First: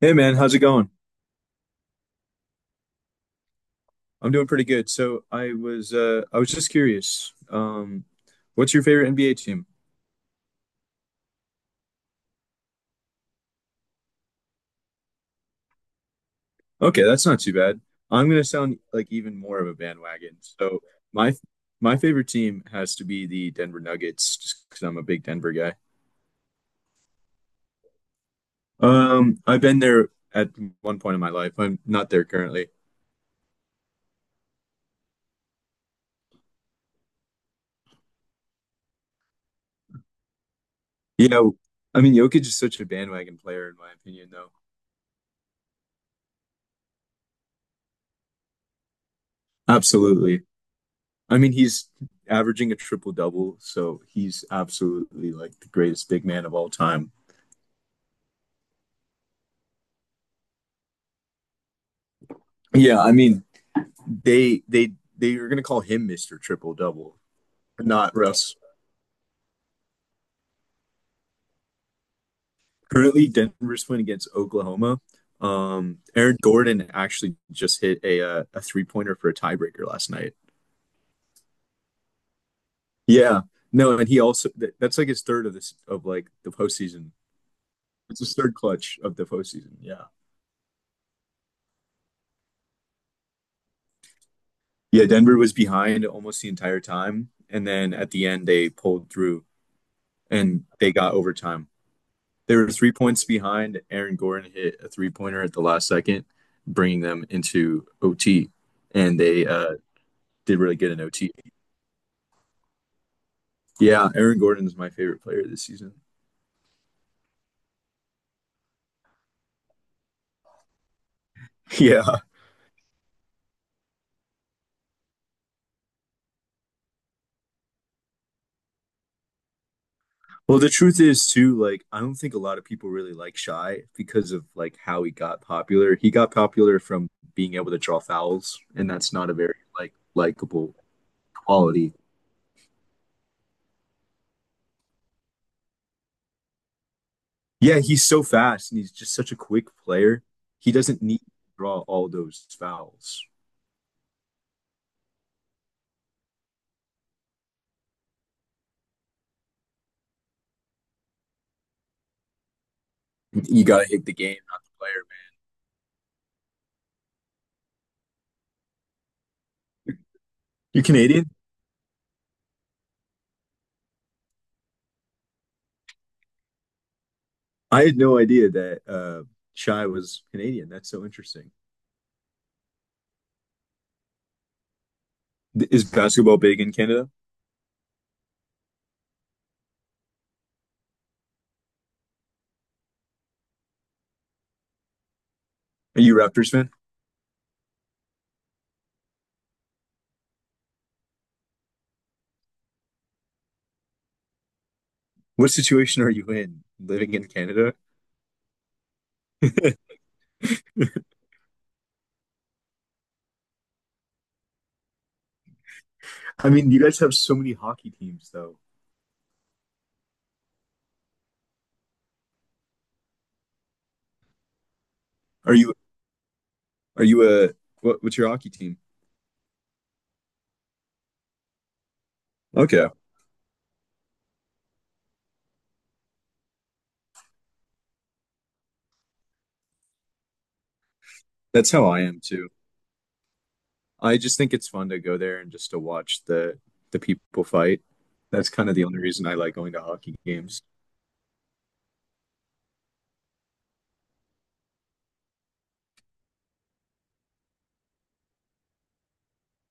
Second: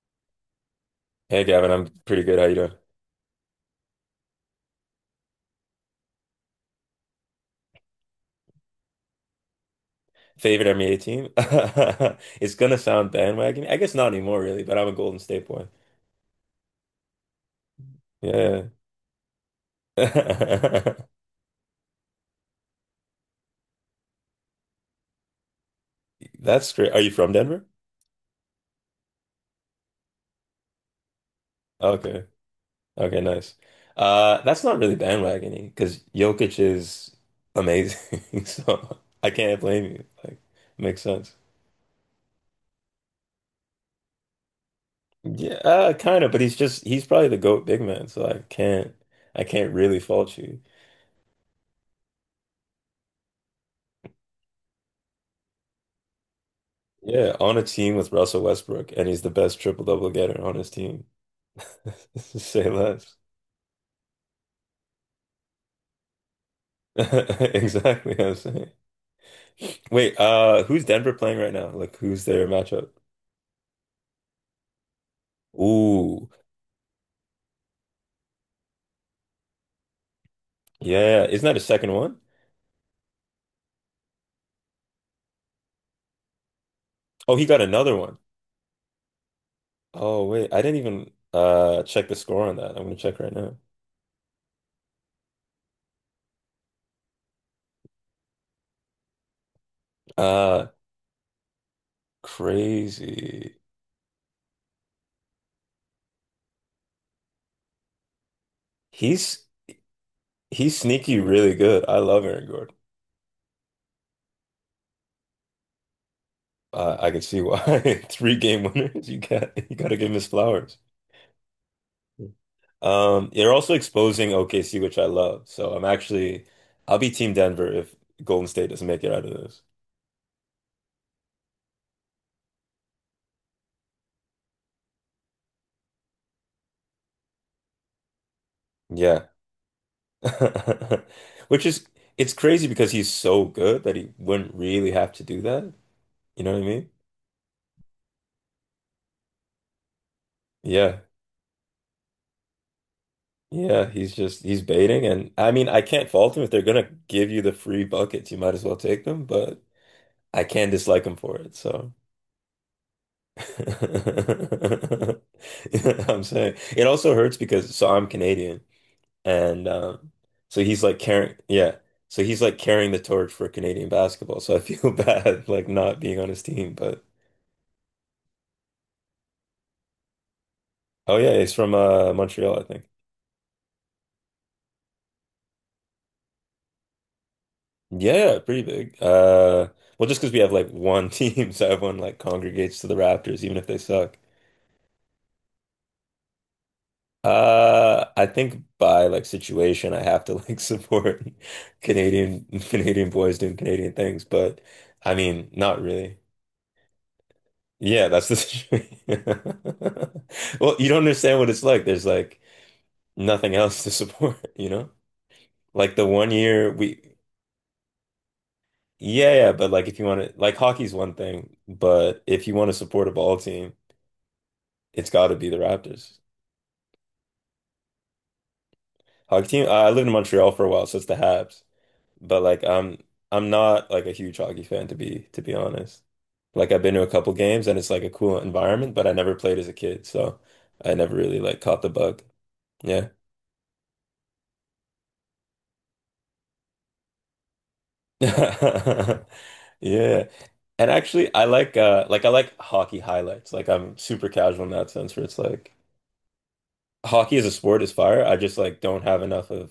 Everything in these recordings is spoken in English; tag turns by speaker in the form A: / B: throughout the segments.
A: Hey man, how's it going?
B: Hey Gavin, I'm pretty good. How you doing?
A: I'm doing pretty good. So I was just curious. What's your favorite NBA team?
B: Favorite NBA team? It's gonna sound bandwagon. I guess not anymore, really, but I'm a Golden State boy.
A: Okay, that's not too bad. I'm gonna
B: Yeah.
A: sound like even more of a bandwagon. So my my favorite team has to be the Denver Nuggets, just because I'm a big Denver guy.
B: That's great. Are you from Denver?
A: I've been there at one point in my life. I'm not there
B: Okay.
A: currently.
B: Okay, nice. That's not really bandwagoning because Jokic is amazing. So I can't blame you. Like, makes sense.
A: Yeah, I mean Jokic is such a bandwagon player in my opinion though.
B: Yeah, kind of, but he's probably the GOAT big man, so I can't really fault
A: Absolutely.
B: you.
A: I mean, he's averaging a triple double, so he's absolutely like the greatest big man of all time.
B: Yeah, on a team with Russell Westbrook, and he's the best triple-double getter on his team. Say
A: Yeah, I
B: less.
A: mean, they are gonna call him Mister Triple Double,
B: Exactly
A: not
B: what I'm
A: Russ.
B: saying. Wait, who's Denver playing right now? Like, who's their matchup?
A: Currently, Denver's playing against Oklahoma.
B: Ooh,
A: Aaron Gordon actually just hit a three pointer for a tiebreaker last night.
B: yeah. Isn't that a second one?
A: Yeah, no, and he also that's like his third of this of like the postseason.
B: Oh, he got another one.
A: It's his third clutch of the postseason. Yeah.
B: Oh, wait. I didn't even check the score on that. I'm gonna check right now.
A: Yeah, Denver was behind almost the entire time, and then at the end they pulled through and
B: Uh,
A: they got overtime. They were 3 points
B: Crazy.
A: behind. Aaron Gordon hit a three-pointer at the last second, bringing them into OT, and
B: He's
A: they did really
B: he's
A: good in
B: sneaky
A: OT.
B: really good. I love Aaron Gordon.
A: Yeah, Aaron Gordon is my favorite player this season.
B: I can see why. Three game winners. You gotta give him his flowers.
A: Yeah.
B: They're also exposing OKC, which I love. So I'm actually, I'll be Team Denver if Golden State doesn't make it out of this.
A: Well, the truth is too, like I don't think a lot of people really like Shy because of like how he got popular. He got popular from being able to draw fouls, and that's
B: Yeah.
A: not a very like likable
B: Which is,
A: quality.
B: it's crazy because he's so good that he wouldn't really have to do that. You know what I mean?
A: Yeah, he's so fast and he's just such a quick player. He
B: Yeah.
A: doesn't need to draw all those fouls.
B: Yeah. He's just, he's baiting. And I mean, I can't fault him if they're going to give you the free buckets. You might as well take them, but I can dislike him for it. So.
A: You got to hit the game, not the player, man.
B: I'm saying it also hurts because so I'm Canadian. And so he's
A: You're
B: like
A: Canadian?
B: carrying, yeah. So he's like carrying the torch for Canadian basketball. So I feel bad like not being on his team. But
A: I had no idea that Shy was Canadian. That's so
B: oh yeah,
A: interesting.
B: he's from Montreal, I think.
A: Is basketball big in Canada?
B: Yeah, pretty big. Well, just because we have like one team, so everyone like congregates to the Raptors, even if they suck.
A: Are you a Raptors fan?
B: I think by like situation, I have to like support Canadian boys doing Canadian things, but I mean,
A: What
B: not
A: situation are
B: really.
A: you in living in Canada?
B: Yeah, that's the situation. Well, you don't understand what it's like. There's like nothing else to support, you know? Like the one
A: I mean,
B: year
A: you guys
B: we,
A: have so many hockey teams, though.
B: yeah, yeah, but like if you want to, like hockey's one thing, but if you want to support a ball team, it's got to be
A: Are
B: the
A: you
B: Raptors.
A: are you a what's your hockey team?
B: Hockey team, I lived in Montreal for a while, so it's the Habs. But like
A: Okay,
B: I'm not like a huge hockey fan to be honest. Like I've been to a couple games and it's like a cool environment, but I never played as a kid, so I never really like
A: that's
B: caught
A: how
B: the
A: I am
B: bug.
A: too.
B: Yeah.
A: I just think it's fun to go there and just to watch the people fight. That's kind of the only reason I like going to hockey
B: Yeah.
A: games.
B: And actually I like I like hockey highlights. Like I'm super casual in that sense where it's like hockey as a sport is fire. I just like don't have enough of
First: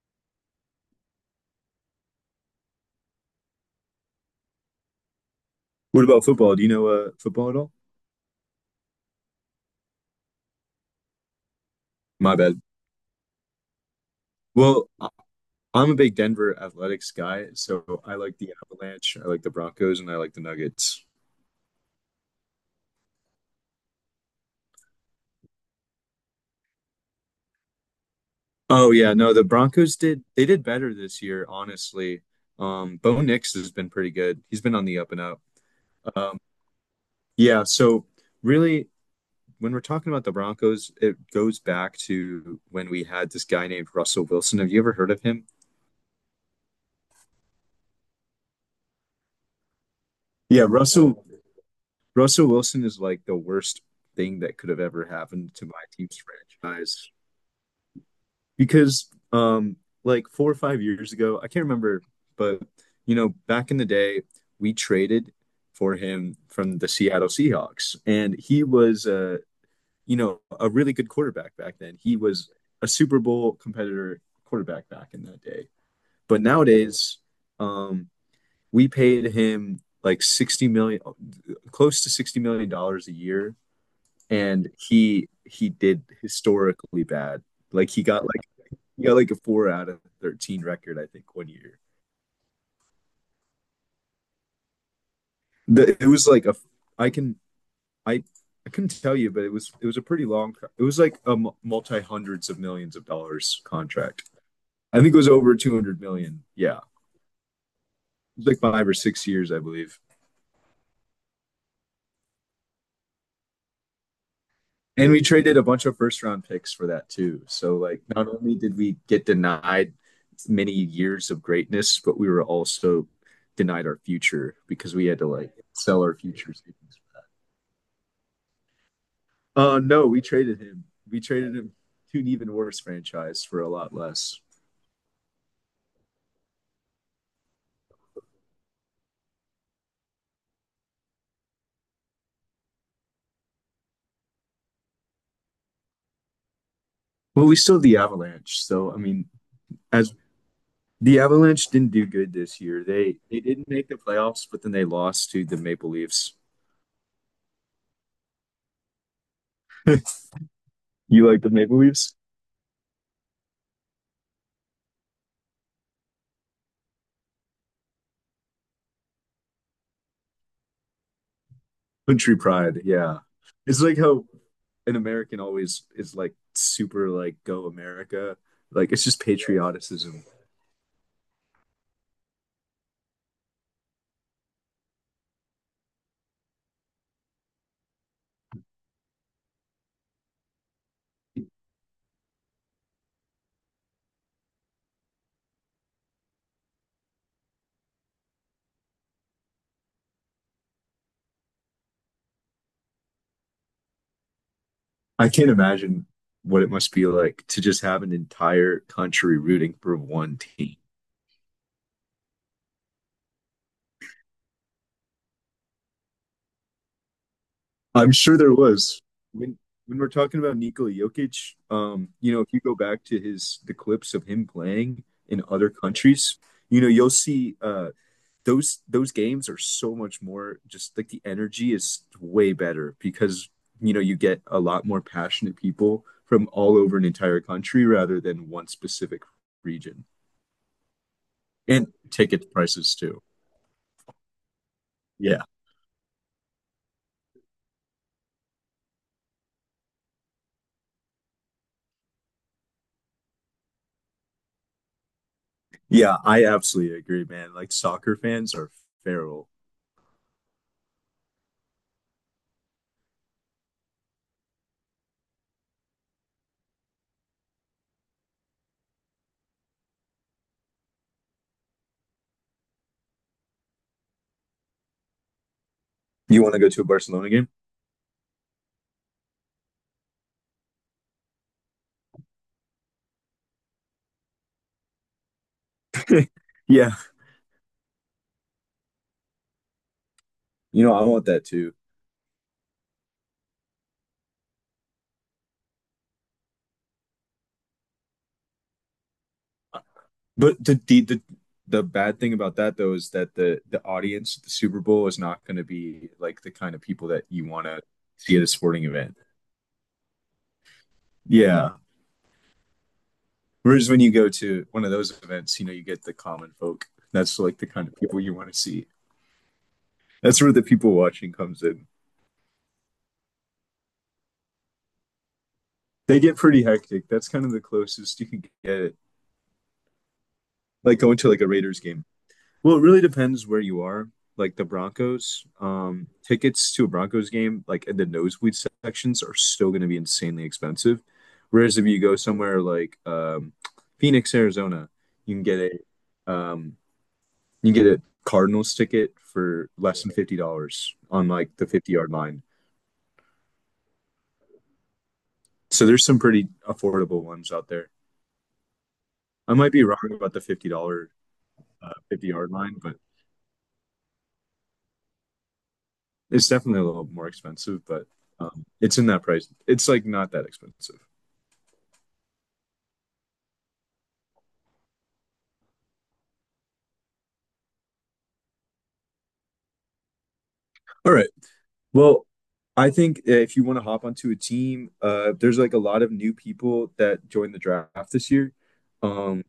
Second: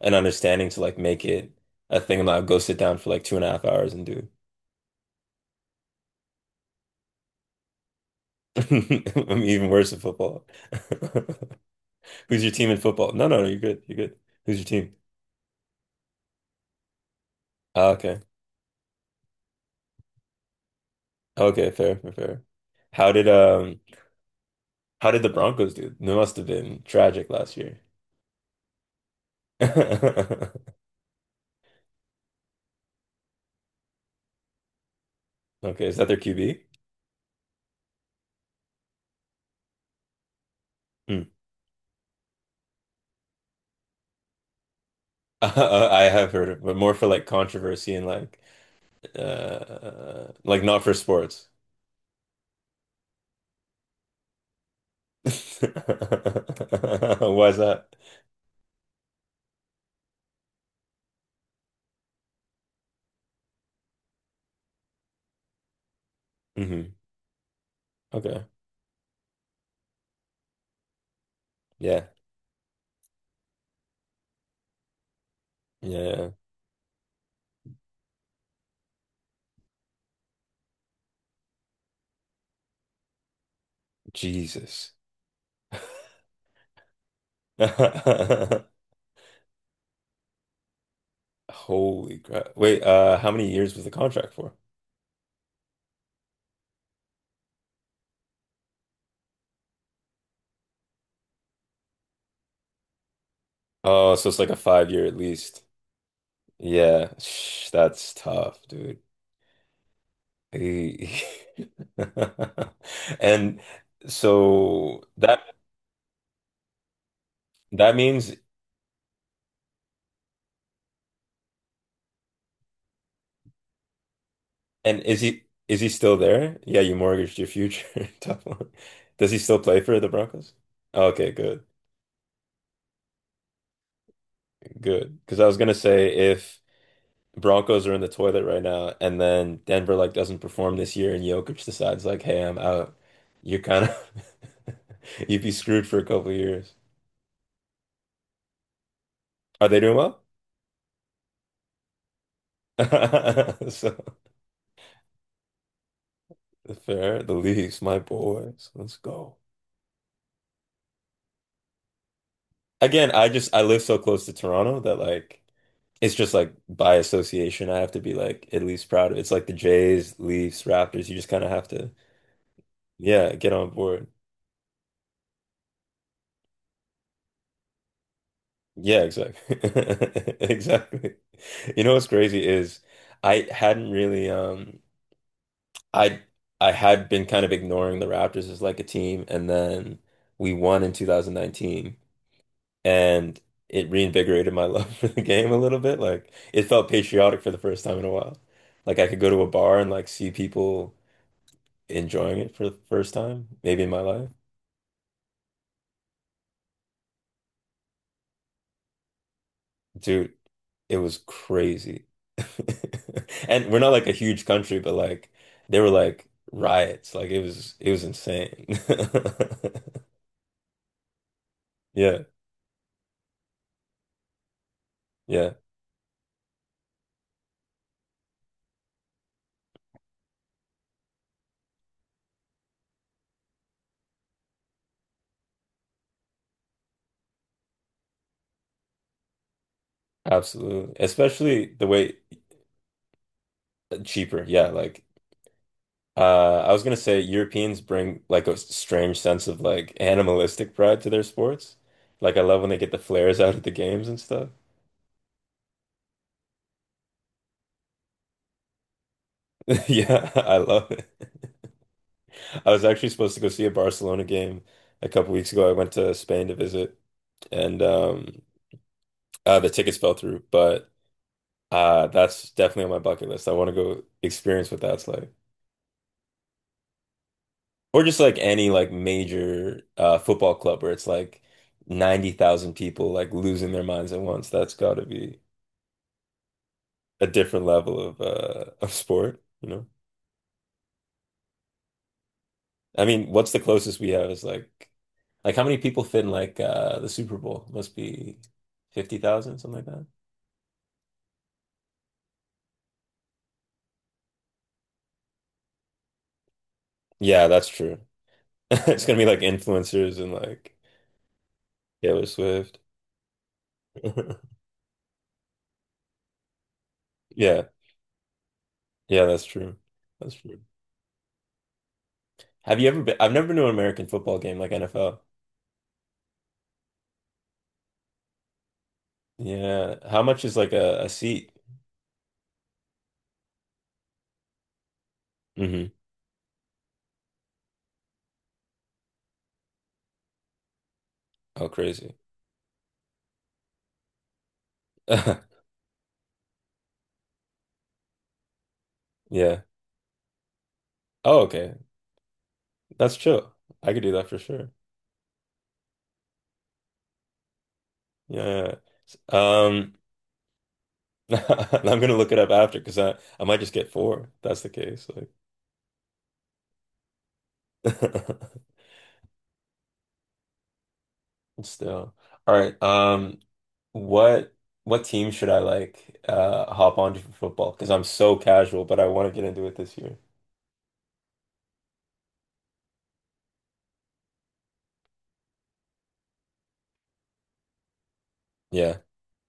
B: an understanding to like make it a thing I'm like go sit down for like 2.5 hours and do.
A: What about football? Do you know football at all?
B: I'm even worse at football.
A: My
B: Who's your
A: bad.
B: team in football? No, no, no, you're good. You're good. Who's your
A: Well,
B: team?
A: I'm a big Denver Athletics guy,
B: Ah,
A: so I
B: okay.
A: like the Avalanche, I like the Broncos, and I like the Nuggets.
B: Okay, fair, fair, fair. How did um how did the Broncos do? It must have been tragic last year.
A: Oh yeah, no, they did better this year, honestly. Bo Nix has been pretty good. He's been on the up and up.
B: Okay, is that their
A: Um,
B: QB?
A: yeah, so really when we're talking about the Broncos, it
B: Hmm.
A: goes back to when we had this guy named Russell Wilson. Have you ever heard of him?
B: I have heard of, but more for like controversy and like
A: Yeah,
B: not for
A: Russell
B: sports.
A: Russell Wilson is like the worst thing that could have ever
B: Why
A: happened
B: is
A: to my team's franchise
B: that?
A: because um like 4 or 5 years ago, I can't remember, but you know, back in the day, we traded for him from the
B: Hmm.
A: Seattle Seahawks and
B: Okay.
A: he was you know, a really good quarterback back then.
B: Yeah.
A: He was a Super Bowl competitor quarterback back in that day.
B: Yeah. Yeah.
A: But nowadays, um, we paid him like 60 million, close to 60 million dollars a year, and
B: Jesus.
A: he did historically bad. Like he got like he got like a four out of 13 record, I think, one year.
B: Holy crap. Wait, how many years was the contract for?
A: The, it was like a I can I I couldn't tell you, but it was a pretty long. It was like a multi hundreds of millions of dollars
B: Oh, so
A: contract.
B: it's like a five
A: I
B: year
A: think
B: at
A: it was over
B: least.
A: 200 million. Yeah, it
B: Yeah, Shh, that's
A: was like
B: tough,
A: five or
B: dude.
A: six years, I believe.
B: Eh. And so
A: And we
B: that
A: traded a bunch of first round picks for that too. So
B: that
A: like not
B: means.
A: only did we get denied many years of greatness, but we were also denied our future because
B: And
A: we had
B: is
A: to
B: he
A: like
B: is he
A: sell our
B: still
A: future
B: there?
A: savings.
B: Yeah, you mortgaged your future. Tough one. Does he still play for
A: No,
B: the
A: we
B: Broncos?
A: traded him. We
B: Okay,
A: traded
B: good,
A: him to an even worse franchise for a lot less.
B: good. Because I was gonna say if Broncos are in the toilet right now, and then Denver like doesn't perform this year, and Jokic decides like, hey, I'm out, you're kind of you'd be screwed for a couple years.
A: Well, we still have the Avalanche. So I mean,
B: Are they doing
A: as
B: well?
A: the Avalanche didn't do good this year. They didn't make the playoffs, but then they lost to the Maple Leafs.
B: So fair, the Leafs, my boys. Let's go.
A: You like the Maple Leafs?
B: Again, I live so close to Toronto that like. It's just like by association, I have to be like at least proud of it. It's like the Jays, Leafs, Raptors. You just kind of have to,
A: Country pride, yeah.
B: yeah, get on
A: It's like
B: board.
A: how an American always is like super like go America. Like
B: Yeah,
A: it's just
B: exactly.
A: patrioticism.
B: Exactly. You know what's crazy is I hadn't really I I had been kind of ignoring the Raptors as like a team and then we won in 2019 and it reinvigorated my love for the game a little bit. Like it felt patriotic for the first time in a while. Like I could go to a bar and like see people enjoying it for the first time, maybe in my life.
A: I can't imagine what it must be like to just have an entire country rooting for
B: Dude,
A: one team.
B: it was crazy. And we're not like a huge country, but like there were like riots. Like it was
A: I'm sure there
B: insane.
A: was. When when we're talking about Nikola Jokic,
B: Yeah,
A: you know, if you go back to his the clips of him playing in
B: yeah,
A: other countries, you know, you'll see those games are so much more just like the energy is way better because you know you get a lot more passionate people from all over an entire country rather than one specific region,
B: absolutely. Especially the
A: and
B: way
A: ticket prices too.
B: cheaper. Yeah, like
A: Yeah,
B: I was gonna say Europeans bring like a strange sense of like animalistic pride to their sports. Like I love when they get the flares out at the games and stuff.
A: yeah, I absolutely agree man, like soccer fans are feral.
B: Yeah, I love it. I was actually supposed to go see a Barcelona game a couple weeks ago. I went to Spain to visit, and the tickets fell through. But that's definitely on my bucket list. I want to go experience what that's like,
A: You want to go to a Barcelona game?
B: or just like any like major football club where it's like 90,000 people like losing their minds at once. That's got to be
A: Yeah,
B: a different level of of sport, you know?
A: you know, I want that too.
B: I mean, what's the closest we have is like how many people fit in like the Super Bowl? Must be 50,000, something like.
A: But the bad thing about that though is that the audience at the Super Bowl is not going to be like the kind of people that you
B: Yeah,
A: want
B: that's
A: to
B: true.
A: see at a sporting
B: It's
A: event.
B: gonna be like influencers and like
A: Yeah.
B: Taylor Swift.
A: Whereas when you go to one of those events, you know, you get the common folk. That's like
B: Yeah,
A: the kind of people you want to see.
B: yeah, that's true. That's
A: That's where
B: true.
A: the people watching comes in.
B: Have you ever been? I've never been to an American football game like NFL.
A: They get pretty hectic. That's kind of the closest you can get.
B: Yeah. How much is like
A: Like
B: a
A: going to like a
B: seat?
A: Raiders game. Well, it really depends where you are. Like the Broncos,
B: Hmm.
A: tickets to a Broncos game, like in the nosebleed sections, are still going to be insanely expensive.
B: Oh,
A: Whereas if you
B: crazy.
A: go somewhere like Phoenix, Arizona, you can get a um, you can get a Cardinals ticket
B: Yeah.
A: for less than $50 on
B: Oh,
A: like the
B: okay.
A: 50 yard line.
B: That's chill. I could do that for sure.
A: So there's some pretty affordable ones out there.
B: Yeah.
A: I might be
B: Um.
A: wrong about the $50
B: I'm gonna
A: fifty
B: look it up
A: yard line,
B: after
A: but
B: because I might just get four. If that's the case. Like,
A: it's definitely a little more expensive, but it's in that price. It's like not that expensive.
B: still. All right. What what team should I like hop onto for football? Because I'm so casual, but I want to get into it this year.
A: All right. Well, I think if you want to hop onto a team, there's like a lot of new people that joined the draft this year.
B: Yeah.
A: Um,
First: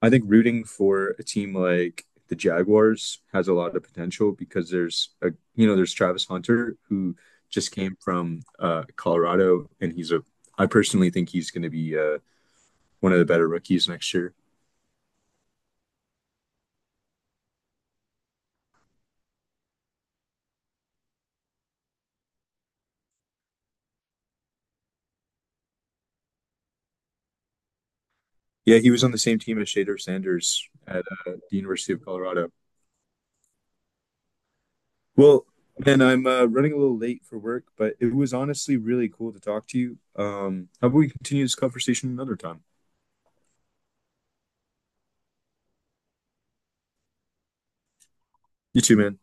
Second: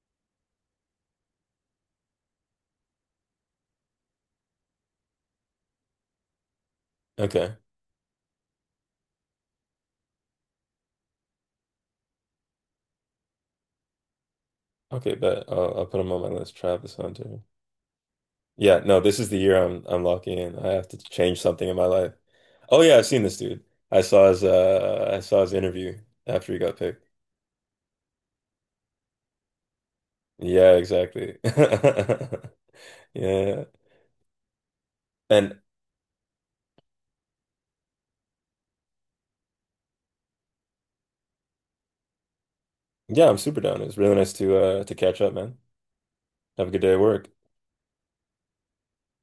A: I think rooting for a team like the Jaguars has a lot of potential because there's a you know there's Travis Hunter who
B: Okay.
A: just came from Colorado and he's a I personally think he's going to be one of the better rookies next year.
B: Okay, but I'll put him on my list. Travis Hunter. Yeah, no, this is the year I'm locking in. I have to change something in my life. Oh yeah, I've seen this dude. I saw his interview after he got picked.
A: Yeah, he was on the same team as Shader Sanders
B: Yeah,
A: at
B: exactly.
A: the University of Colorado.
B: Yeah.
A: Well,
B: And
A: man, I'm running a little late for work, but it was honestly really cool to talk to you. How about we continue this conversation another time?
B: yeah, I'm super down. It was really nice to catch up, man. Have a good day at work.
A: You too, man.